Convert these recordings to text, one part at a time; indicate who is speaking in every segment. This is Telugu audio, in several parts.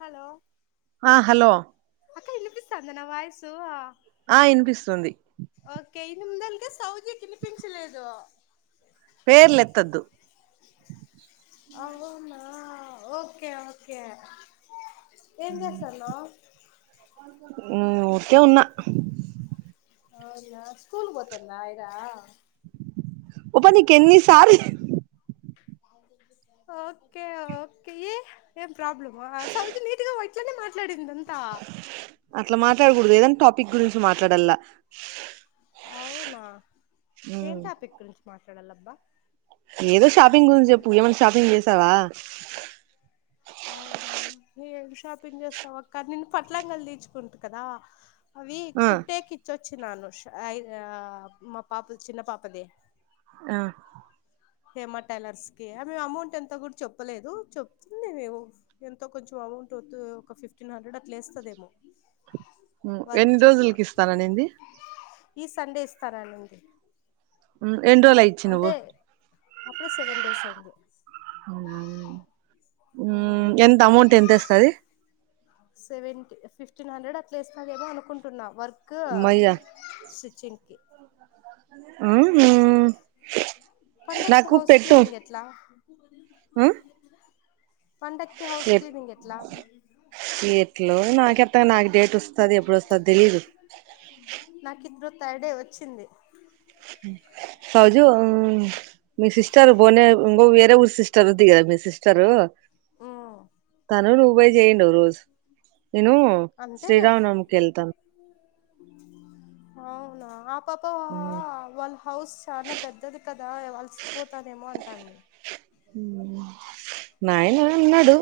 Speaker 1: హలో
Speaker 2: ఆ హలో
Speaker 1: అక్క ఇనిపిస్థాందా నా వాయిసు
Speaker 2: ఆ ఇనిపిస్తుంది
Speaker 1: ఓకే ఎనిమిదలకే సౌజికిఇనిపించలేదు
Speaker 2: పేర్లెత్తద్దు
Speaker 1: అవున ఓకే ఓకే ఏం చేస్తాన్నావ్
Speaker 2: ఊరికే ఉన్నా
Speaker 1: అవునా స్కూల్ పోతంద ఐరా
Speaker 2: పప్పనికెన్ని సార్లు
Speaker 1: ఓకే ఓకే ఏ ఏ ప్రాబ్లమ్ ఆ సౌజీ నీటిగా వై ట్లనే మాట్లాడిందంత
Speaker 2: అట్లా మాట్లాడకూడదు ఏదైనా టాపిక్ గురించి మాట్లాడల్లా
Speaker 1: అవున ఏం టాపిక్ మాట్లాడలబ్బా
Speaker 2: ఏదో షపింగ్ గురించి చెప్పు ఏమై షపింగ్ చేస్తే నవా
Speaker 1: అవునా ఏం షాపింగ్ చేస్తాం అక్క నిన్ను పట్లంగలు తీచుకుంటు కదా అవి
Speaker 2: ఆ
Speaker 1: కుట్టేకిచొచ్ చ్చి నాను ఆయ్ ఆ మా పాపది చిన్న పాపది
Speaker 2: ఆ
Speaker 1: హేమ టైలర్స్ కి మేము అమౌంట్ ఎంత కూడా చెప్పలేదు చెప్తుందిఏమో ఎంతో కొంచెం అమౌంట్ ఒక ఫిఫ్టీన్ హండ్రెడ్ అట్లా ఏస్తదేమో
Speaker 2: ఎన్ని రోజులకి ఇస్తాన నంది
Speaker 1: ఈ సండే ఇస్తాననింది
Speaker 2: హు ఏండ్రోలాయే ఇచ్చి
Speaker 1: అంటే
Speaker 2: నువ్వు
Speaker 1: అప్పుడే సెవెన్ డేస్ అయింది
Speaker 2: అవునా హు ఎంత అమౌంట్ ఎంత ఏస్తది
Speaker 1: సెవె ఫిఫ్టీన్ హండ్రెడ్ అట్లా ఇస్తాదేమో అనుకుంటున్నా వర్క్ ర్క్
Speaker 2: మయ్యా
Speaker 1: స్టిచ్చింగ్ కి
Speaker 2: అ
Speaker 1: పండక్కి హౌస్ క్లీనింగ్ ఎట్లా
Speaker 2: ఊ
Speaker 1: పండక్కి హౌస్ క్లీనింగ్ ఎట్లా
Speaker 2: ఎట్లో నాకెట్ట నాకు డేట్ ఎప్పుడు వస్తాది ఎప్పుడు వస్తా తెలిదు
Speaker 1: థర్డే వచ్చింది
Speaker 2: సౌజు మీ సిస్టర్ బోనే ఇంగ వేరే ఊరు సిస్టర్ దిగద మీ సిస్టరు
Speaker 1: ఉమ్
Speaker 2: అన రూపయి చేయండ ఓ రోజు నేను
Speaker 1: అంతేలే
Speaker 2: శ్రీరామ్ నవాబుకి వెళ్తాను
Speaker 1: అవునా పాప
Speaker 2: ఉమ్,
Speaker 1: వాళ్ళ హౌస్ చాలా పెద్దది కదా వలసిపోతాదేమో అంటాంది
Speaker 2: నాయన అన్నాడు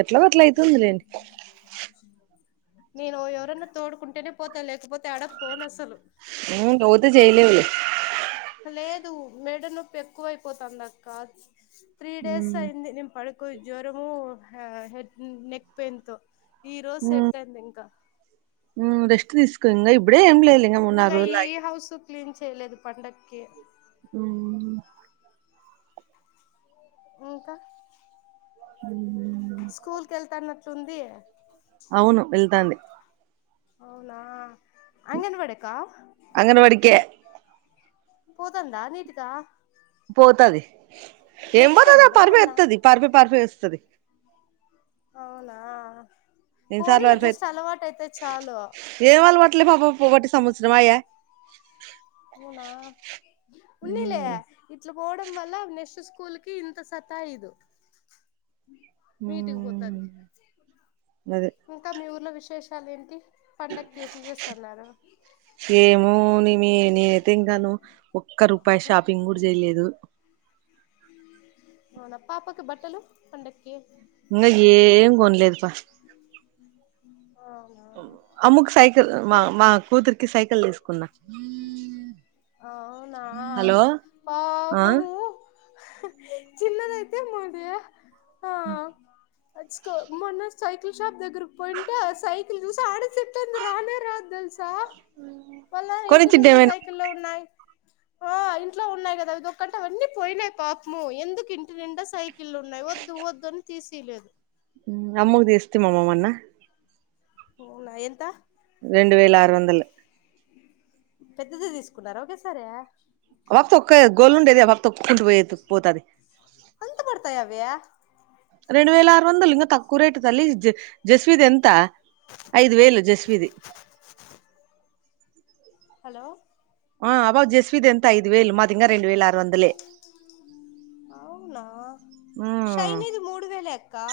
Speaker 2: ఎట్లో ఒకట్ల అయితుంది లేండి
Speaker 1: నేను ఎవరన్నా తోడుకుంటేనే పోతా లేకపోతే ఆడ పోను అసలు
Speaker 2: ఊర్లో ఉంటే చేయలేవులే
Speaker 1: లేదు మెడ నొప్పి ఎక్కువైపోతుందిక్క త్రీ డేస్
Speaker 2: ఉమ్,
Speaker 1: అయింది పడుకో జ్వరము హెడ్ నెక్ పెయిన్ తో ఈ రోజు
Speaker 2: ఉమ్,
Speaker 1: సెట్ అయింది ఇంకా
Speaker 2: రెస్ట్ తీసుకుంగా ఇ ఇప్పుడే ఎంలే ఇంగ మూడు
Speaker 1: ఇంకా
Speaker 2: నాలుగు రోజులు
Speaker 1: ఈ
Speaker 2: లాగి
Speaker 1: హౌస్ క్లీన్ చేయలేదు పండక్కి
Speaker 2: ఊ
Speaker 1: ఇంకా
Speaker 2: ఉ
Speaker 1: స్కూల్ కెళ్తాన్నట్లుంది
Speaker 2: అవును వెళ్తాంది
Speaker 1: అవునా అంగన్వాడి కా
Speaker 2: అంగన్వాడికే
Speaker 1: పోదందా నీటిదా
Speaker 2: పోతది ఏం పోతది
Speaker 1: నేర్చుకోనిందా ఏమన్నా
Speaker 2: పరిపేస్తది పరిఫే పరిఫే వేస్తది
Speaker 1: అవునా
Speaker 2: ఎన్ని సార్లు అై
Speaker 1: పోనీలే జస్ట్ అలవాటు అయితే చాలు
Speaker 2: ఏం అలవాట్లే పాబ పోటి స శర్మా
Speaker 1: పోనా ఉన్నీలే ఇట్ల పోవడం వల్ల నెస్ కూల్కి ఇంత సతా ఇదు మీటికి పోతుది
Speaker 2: మ్మ్ అదే
Speaker 1: ఇంకా మీ ఊర్లో విశేష చాలేన్టి పండగకిట్లు చేస్తున్నారు
Speaker 2: ఏమో నీ మీ నేనైతే ఇంకాను ఒక్క రూపాయి షాపింగ్ కూడా చేయలేదు
Speaker 1: అవునా పాపాకి బట్టలు పండకి
Speaker 2: ఇంగా ఏం కొనలేదు పా
Speaker 1: ఉమ్
Speaker 2: అమ్ముకి సైకల్ మా మా కూతురికి సైకల్ లేసు కున్నా
Speaker 1: అవునా
Speaker 2: హలో ఆ
Speaker 1: పాపము చిన్నదైతే మోదయా ఆ అచ్చుకో మొన్న సైకిల్ షాప్ దగ్గరకు పోయింటే సైకిల్ చూసి ఆడసట్లంది రానే రాదు తెలిసి స మల్లా నేను
Speaker 2: కొనిచ్చింటే
Speaker 1: ఉ
Speaker 2: ఏమైనా
Speaker 1: సైకిల్ లో ఉ ఆ ఇంట్లో ఉన్నాయి కదా ఇది ఒంట అన్నీ పోయినాయి పాపము ఎందుకు ఇంటి నిండా సైకిల్ ఉన్నాయి వద్దు వద్దు అని తీసేయలేదు
Speaker 2: అమ్ముకి తెస్తిమమ్మ మొన్న
Speaker 1: అవునా ఎంత
Speaker 2: రెండు వేల ఆరు వందలు
Speaker 1: పెద్దది తీసుకున్నార ఒకే సారే
Speaker 2: ఆ పాప తొక్కేఒక గోలు ఉండేది ఆ పాప తొక్కుంటూ పోయేది పోతది
Speaker 1: అంత పడతాయ అవి
Speaker 2: రెండు వేల ఆరు వందలు ఇంకా తక్కువ రేట్ తల్లి జ జస్విీది ఎంత ఐదు వేలు జస్విీది
Speaker 1: హలో
Speaker 2: ఆ అబా జస్విీద్ ఎంత ఐదు వేల్ మదింగా
Speaker 1: అవునా శైనిది మూడు వేలే అ కా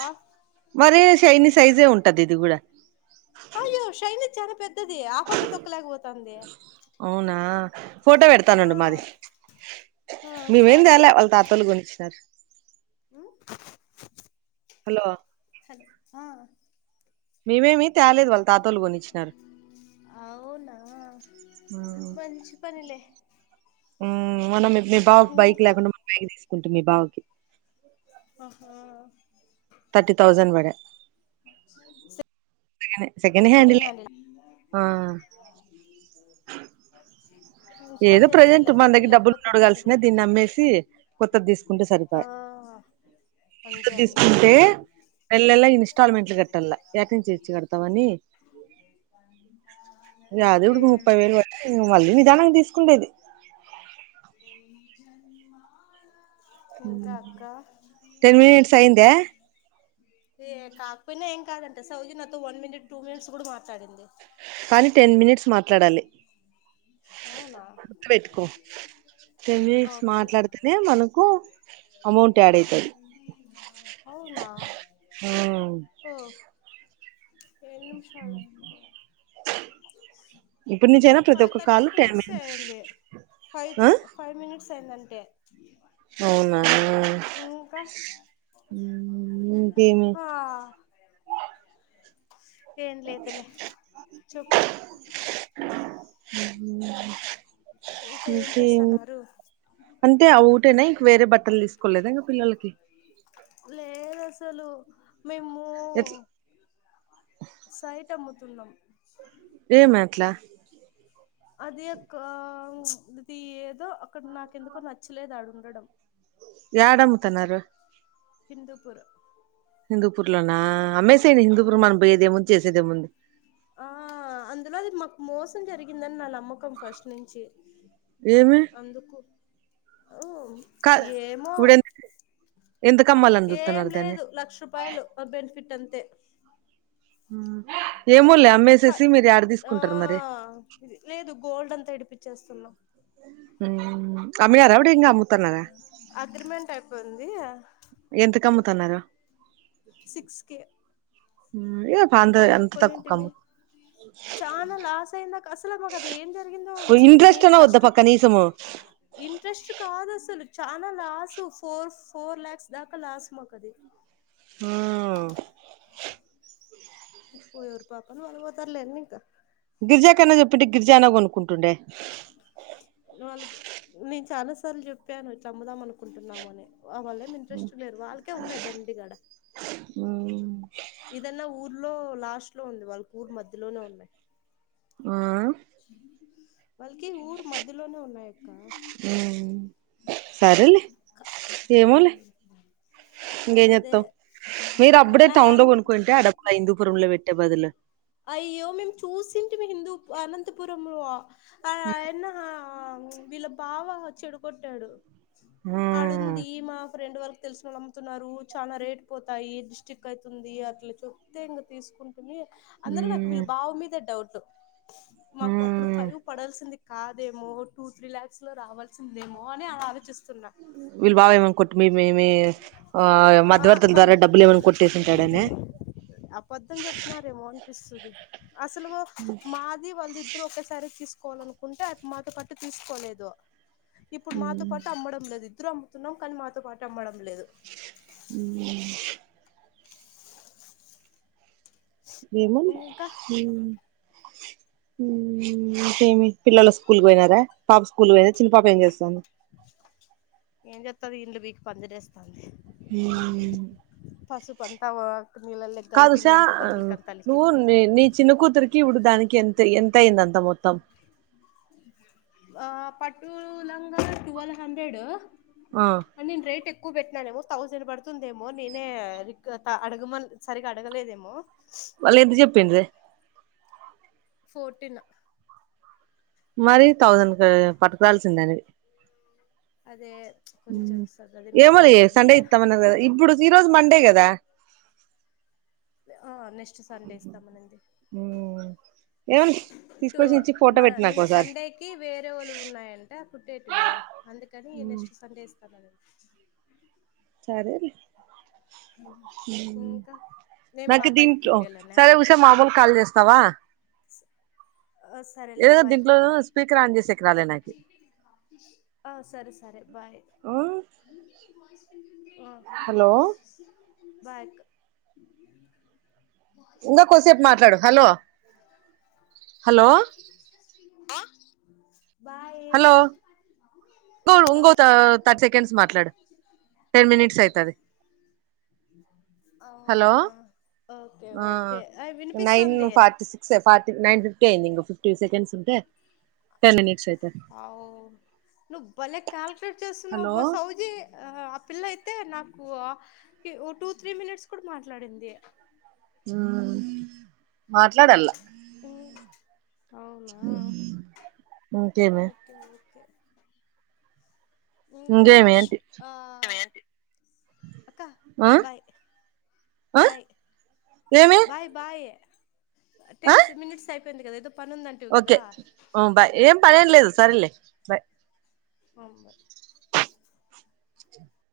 Speaker 2: మరీ షైనీ సైజే ఉంటది ఇది కూడా
Speaker 1: అయ్యో శైైనీ ది చాలా పెద్ద
Speaker 2: అవునా ఫోటో
Speaker 1: ఆ
Speaker 2: పెడతానుండు మాది
Speaker 1: ఆ
Speaker 2: మేమేం
Speaker 1: సరే
Speaker 2: తేల వాళ్ళ తాత వాళ్ళు కొనిచ్చినారు
Speaker 1: ఉమ్
Speaker 2: హలో
Speaker 1: హలో ఆ
Speaker 2: మీ మేమీ తాలేదు వాళ్ళ తతోళ్లు కొనిచ్చినారు
Speaker 1: అవునా
Speaker 2: ఆ
Speaker 1: మంచి పనిలే
Speaker 2: ఉమ్ మొన్న మీ బావకు బైక్
Speaker 1: ఇంకా
Speaker 2: లేకుండా బయటికి తీస్ కుంటి మీ బావకి
Speaker 1: ఆహా
Speaker 2: థర్టీ తౌసండ్ బడే [unintelligible] సెకండ్ హ్యాండిలే
Speaker 1: మంచి పని
Speaker 2: ఏదో ప్రజెంట్
Speaker 1: చేశాడులే
Speaker 2: మన
Speaker 1: పాపం
Speaker 2: దగ్గర డబ్బులు
Speaker 1: లేకపోతే ఇబ్బంది
Speaker 2: ఉన్నప్పుడు
Speaker 1: కదా
Speaker 2: దీన్ని అమ్మేసి కొత్తది తీసుకుంటే
Speaker 1: ఆ
Speaker 2: సరిపోయ
Speaker 1: అంతే
Speaker 2: కొత్తది
Speaker 1: అంతే
Speaker 2: తీసుకుంటే నెలనెల ఇన్స్టాల్మెంట్లు కట్టాల యాట్నుంచి తెచ్చి కడతాం అని
Speaker 1: ఓకే
Speaker 2: యాదవ్ ఇప తీసుకుండేది
Speaker 1: ఇంకా అక్క
Speaker 2: టెన్ మినట్స్ అయిందా
Speaker 1: ఏ కాక్పోయినా ఏం కాదంట సౌజి నాతో వన్ మనిట్ టూ మినిట్స్ కూడా మాట్లాడింది
Speaker 2: కానీ టెన్ మినిట్స్ మాట్లాడాలి
Speaker 1: అవునా
Speaker 2: గుర్తు పెట్టుకో టెన్ మినిట్స్
Speaker 1: ఓకే
Speaker 2: మాట్లాడితేనే మనకు అమౌంట్ యాడ్ అయితది
Speaker 1: అవునా ఓ ఎన్ని నిమిషాలు
Speaker 2: ఇప్పుడు నుంచైనా ప్రతి ఒక్క కాల్ టెన్ మినిట్స్
Speaker 1: అయింది ఫైవ్
Speaker 2: ఆ
Speaker 1: తర్టీ ఫైవ్ మినిట్సే అయింది ఏంటంటే
Speaker 2: అవునా
Speaker 1: ఇంకా
Speaker 2: ఇంకేమి
Speaker 1: హా ఏమ్ లేదలే చెప్పు ఇంకా ఏం
Speaker 2: ఇంకేం
Speaker 1: చేస్తున్నారు
Speaker 2: అంటే ఆ ఒకటేనా ఇంక వేరే బట్టలు తీసుకోలేద ఇంకా పిల్లలకి
Speaker 1: లేదు అసలు మేము
Speaker 2: ఎట్ల్
Speaker 1: సైట్ అమ్ముతున్నాం
Speaker 2: ఏమి అట్లా
Speaker 1: అది అక్క అది ఏదో అక్కడ నాకెందుకో నచ్చలేదు ఆడ ఉండడం
Speaker 2: యాడ అమ్ముతున్నారు
Speaker 1: హిందుపూర్
Speaker 2: హిందుపూర్లోనా అమ్మేసేయండి హిందూపురం మన పోయేదేముంది చేసేదేముంది
Speaker 1: ఆ అందులో అది మాకు మోసం జరిగిందని నా నమ్మకం ఫస్ట్ నుంచి
Speaker 2: ఏమి
Speaker 1: అందుకు ఉమ్
Speaker 2: కాదు
Speaker 1: ఏమో
Speaker 2: ఇప్పుడు ఎంత ఎంతకమ్మాలని
Speaker 1: ఏం
Speaker 2: చూస్తున్నారు దాన్ని
Speaker 1: లేదు లక్ష రూపాయలు మా బెనిఫిట్ అంతే
Speaker 2: ఆ ఏమో లే
Speaker 1: ఫ
Speaker 2: అమ్మేసేసి మీరు యడ
Speaker 1: ఆ
Speaker 2: తీసుకుంటారు మరి
Speaker 1: చేస్తున్నాం
Speaker 2: అమ్ అమ్మిన్నారా వడ్డింకి
Speaker 1: అగ్రిమెంట్ అయి పోయింది
Speaker 2: ఎంత కమ్ముతున్నారు
Speaker 1: సిక్స్ కే
Speaker 2: ఏ అంత
Speaker 1: ఫైవ్
Speaker 2: అంత తక్కువకు
Speaker 1: కొనింటిమీ
Speaker 2: అమ్ము
Speaker 1: చాలా లాస్ అయిందాక అసలు మాకు అది ఏం జరిగిందో
Speaker 2: ఇంట్రెస్ట్
Speaker 1: మేం
Speaker 2: అన్నా వద్దా
Speaker 1: ఫస్ట్
Speaker 2: పక్క కనీసము
Speaker 1: ఇంట్రెస్ట్ కాదు అసలు చాలా లాస్ ఫోర్ ఫోర్ ల్యాక్స్ దాకా లాస్ మాకు అది
Speaker 2: ఆ
Speaker 1: పోయారు పాపాన వాళ్ళు పోతారులే ఇంకా
Speaker 2: గిరిజా కన్నా చెప్పింటే గిరిజా అన్న కొనుక్కుంటుండే
Speaker 1: వాళ్ళ నేను చాలా సార్లు చెప్పాను ఇట్ల అమ్ముదాం అనుకుంటున్నామ అని వా వాళ్ళ ఏమి ఇంట్రెస్ట్ లేరు వాళ్ళకే ఉన్నాయి దండి గడ ఇంట్లో లాస్ట్ లో ఉంది వాళ్ళకి ఊరు మధ్యలోనే ఉన్నాయి
Speaker 2: ఆ
Speaker 1: స వాళ్ళకి ఊరు మధ్యలోనే ఉన్నాయి అక్క
Speaker 2: సరేలే ఏమోలే ఇంకేం
Speaker 1: అదే
Speaker 2: చేస్తావ్ మీరు అప్పుడే టౌన్ లో
Speaker 1: లాంగ్
Speaker 2: కొనుక్కుంటే ఆ డబ్బులు ఆ హిందూపురంలో పెట్టే బదులు
Speaker 1: అయ్యో మేము చూసింటిమి హిందూ వా అనంతపురంలో ఆ ఆయన్న హ వీళ్ళ బావ చెడు కొట్టాడు
Speaker 2: ఉమ్
Speaker 1: ఆడుంది మా ఫ్రెండ్ వాళ్ళ తెలుసునోళ్ళు అమ్ముతున్నారు చాలా రేటు పోతాయి డిస్టిక్ అవుతుంది అట్లా చెప్తే ఇంకా తీసుకున్నం పిన్ని అందరూ నాకు
Speaker 2: ఉమ్
Speaker 1: వీళ్ళు బావ మీదే డౌట్ తో మాకు అప్పుడు
Speaker 2: ఉమ్
Speaker 1: ఫైవ్ పడాల్సింది కాదేమో టూ త్రీ లా్యాక్స్ లో రావాల్సిందేమో అని అలా ఆలోచిస్తు
Speaker 2: వీళ్ళు బావ ఏమని కొట్టి మీ మేమి ఆ
Speaker 1: ఆ
Speaker 2: మధ్యవర్తుల
Speaker 1: వాళ్ళు
Speaker 2: ద్వారా డబ్బులు ఏమని కొట్టేసింటాడనే
Speaker 1: అబద్ధం చెప్నారేమో అనిపిస్తుంది అ అసలువో ది వాళ్ళ ఇద్దరు ఒకసారి తీసుకోవాలనుకుంటే అ మాత కట్టు తీసుకోలేదు ఇప్పుడు మాతో పాటు అమ్మడం లేదు కుతురు అమ్ముతున్నాం కానీ మాతో పాట అమ్మడం లేదు
Speaker 2: అ ఏేముంది
Speaker 1: ఇంకా
Speaker 2: ేమి పిల్లల్లో స్కూల్ పోయినారా పాప స్కూల్ పోయిన చిన్న పాప ఏం చేస్తాను
Speaker 1: ది ఇండు పీకి పందిర చేేస్తాంది
Speaker 2: హ
Speaker 1: పశుపంత వ
Speaker 2: కాదు ఉష నువ్వు
Speaker 1: అలికింది
Speaker 2: న నీ చిన్న కూతురికి ఇడుదానికి ఎంత ఎంత అయింద అంత మొత్తం
Speaker 1: ఆ పట్టు లంగా టువల్ హండ్రెడ్
Speaker 2: ఆ
Speaker 1: అ నేన్ రైట్ ఎ ఎక్కువ పెట్టినానేమో థౌజండ్ పడుతుందేమో నేనే ర అడగమని సరిగగా అడగలేదేమో
Speaker 2: మళ్ళ ఎంత చెప్పింది
Speaker 1: ఫోర్టీన్
Speaker 2: మరి థౌసండ్ క పట్టుకరాల్సింద అనేవి
Speaker 1: అదే కొంచెం సార్ అదే
Speaker 2: ఏమో లే
Speaker 1: మిస్టేక్ అయింది
Speaker 2: సండే ఇస్తామన్నారు కదా ఇప్పుడు ఈ రోజు మండే అంటే కదా
Speaker 1: ఆ ని నట్ సండే ఇస్తామన
Speaker 2: ఏమని తీసుకొచ్చి ఇచ్చి ఫోటో పెట్టు నాకు
Speaker 1: నిన్న
Speaker 2: ఒకసారి
Speaker 1: సండేకి వేరే వాళ్ళు ఉన్నాయంట కుుట్టేటివి అందుకని నెక్స్ట్ సండే ఇస్తామనండి
Speaker 2: సరే
Speaker 1: ఇంకా నేను
Speaker 2: నాకు
Speaker 1: పాపాయికి
Speaker 2: దీంట్
Speaker 1: కుట్టేయాలనా
Speaker 2: సరే ఉషే మామూలు ఖాళీ చేస్తావా
Speaker 1: ఆ సరేలే
Speaker 2: ఏదో
Speaker 1: బాయ్
Speaker 2: దీంట్లో స్పీకర్ ఆన్ చేసేకి రాలే నాకి
Speaker 1: ఆ సరే సరే బాయ్
Speaker 2: హలో
Speaker 1: బా
Speaker 2: ఇంకా కొసేపు మాట్లాడు హలో హలో
Speaker 1: బా
Speaker 2: హలో ఇ
Speaker 1: హలో
Speaker 2: ఇంకో థర్టీ సెకండ్స్ మాట్లాడు టెన్ మినిట్స్ అవుతుంది హలో
Speaker 1: అవునా ఓకే ఓకే
Speaker 2: నైన్
Speaker 1: వినిపిస్తుంది
Speaker 2: forty six Phati nine fifty అయింది ఇం ఫిఫ్టీ సెకండ్స్ ఉంట
Speaker 1: అ నువ బలే కల్క్యులేట్ చేస్త నవ
Speaker 2: హలో
Speaker 1: బస్ అౌజి ఆ పిల్ల యి అయితే నాకు ఓ టూ త్రీ మినిట్స్ కూడా మాట్లాడింది
Speaker 2: ఉమ్ మాట్లాడలా
Speaker 1: వు
Speaker 2: [inaudible] ఇంకేమి
Speaker 1: ఓకే ఓకే ఇంకా
Speaker 2: ఇంకేమి
Speaker 1: అష్
Speaker 2: ఏంటి
Speaker 1: ఆ కంటి అక్క
Speaker 2: ఆ
Speaker 1: బాయ్
Speaker 2: ఆ
Speaker 1: బాయ్
Speaker 2: ఏమి
Speaker 1: బాయ్ బాయ్ టెన్
Speaker 2: ఆ
Speaker 1: మనిట్స్ పోయింది కథ ఏందో
Speaker 2: ఓకే ఉహ్ బాయ్. ఏం పనేం లేదు సరే లే బాయ్
Speaker 1: ఆహ్ బాయ్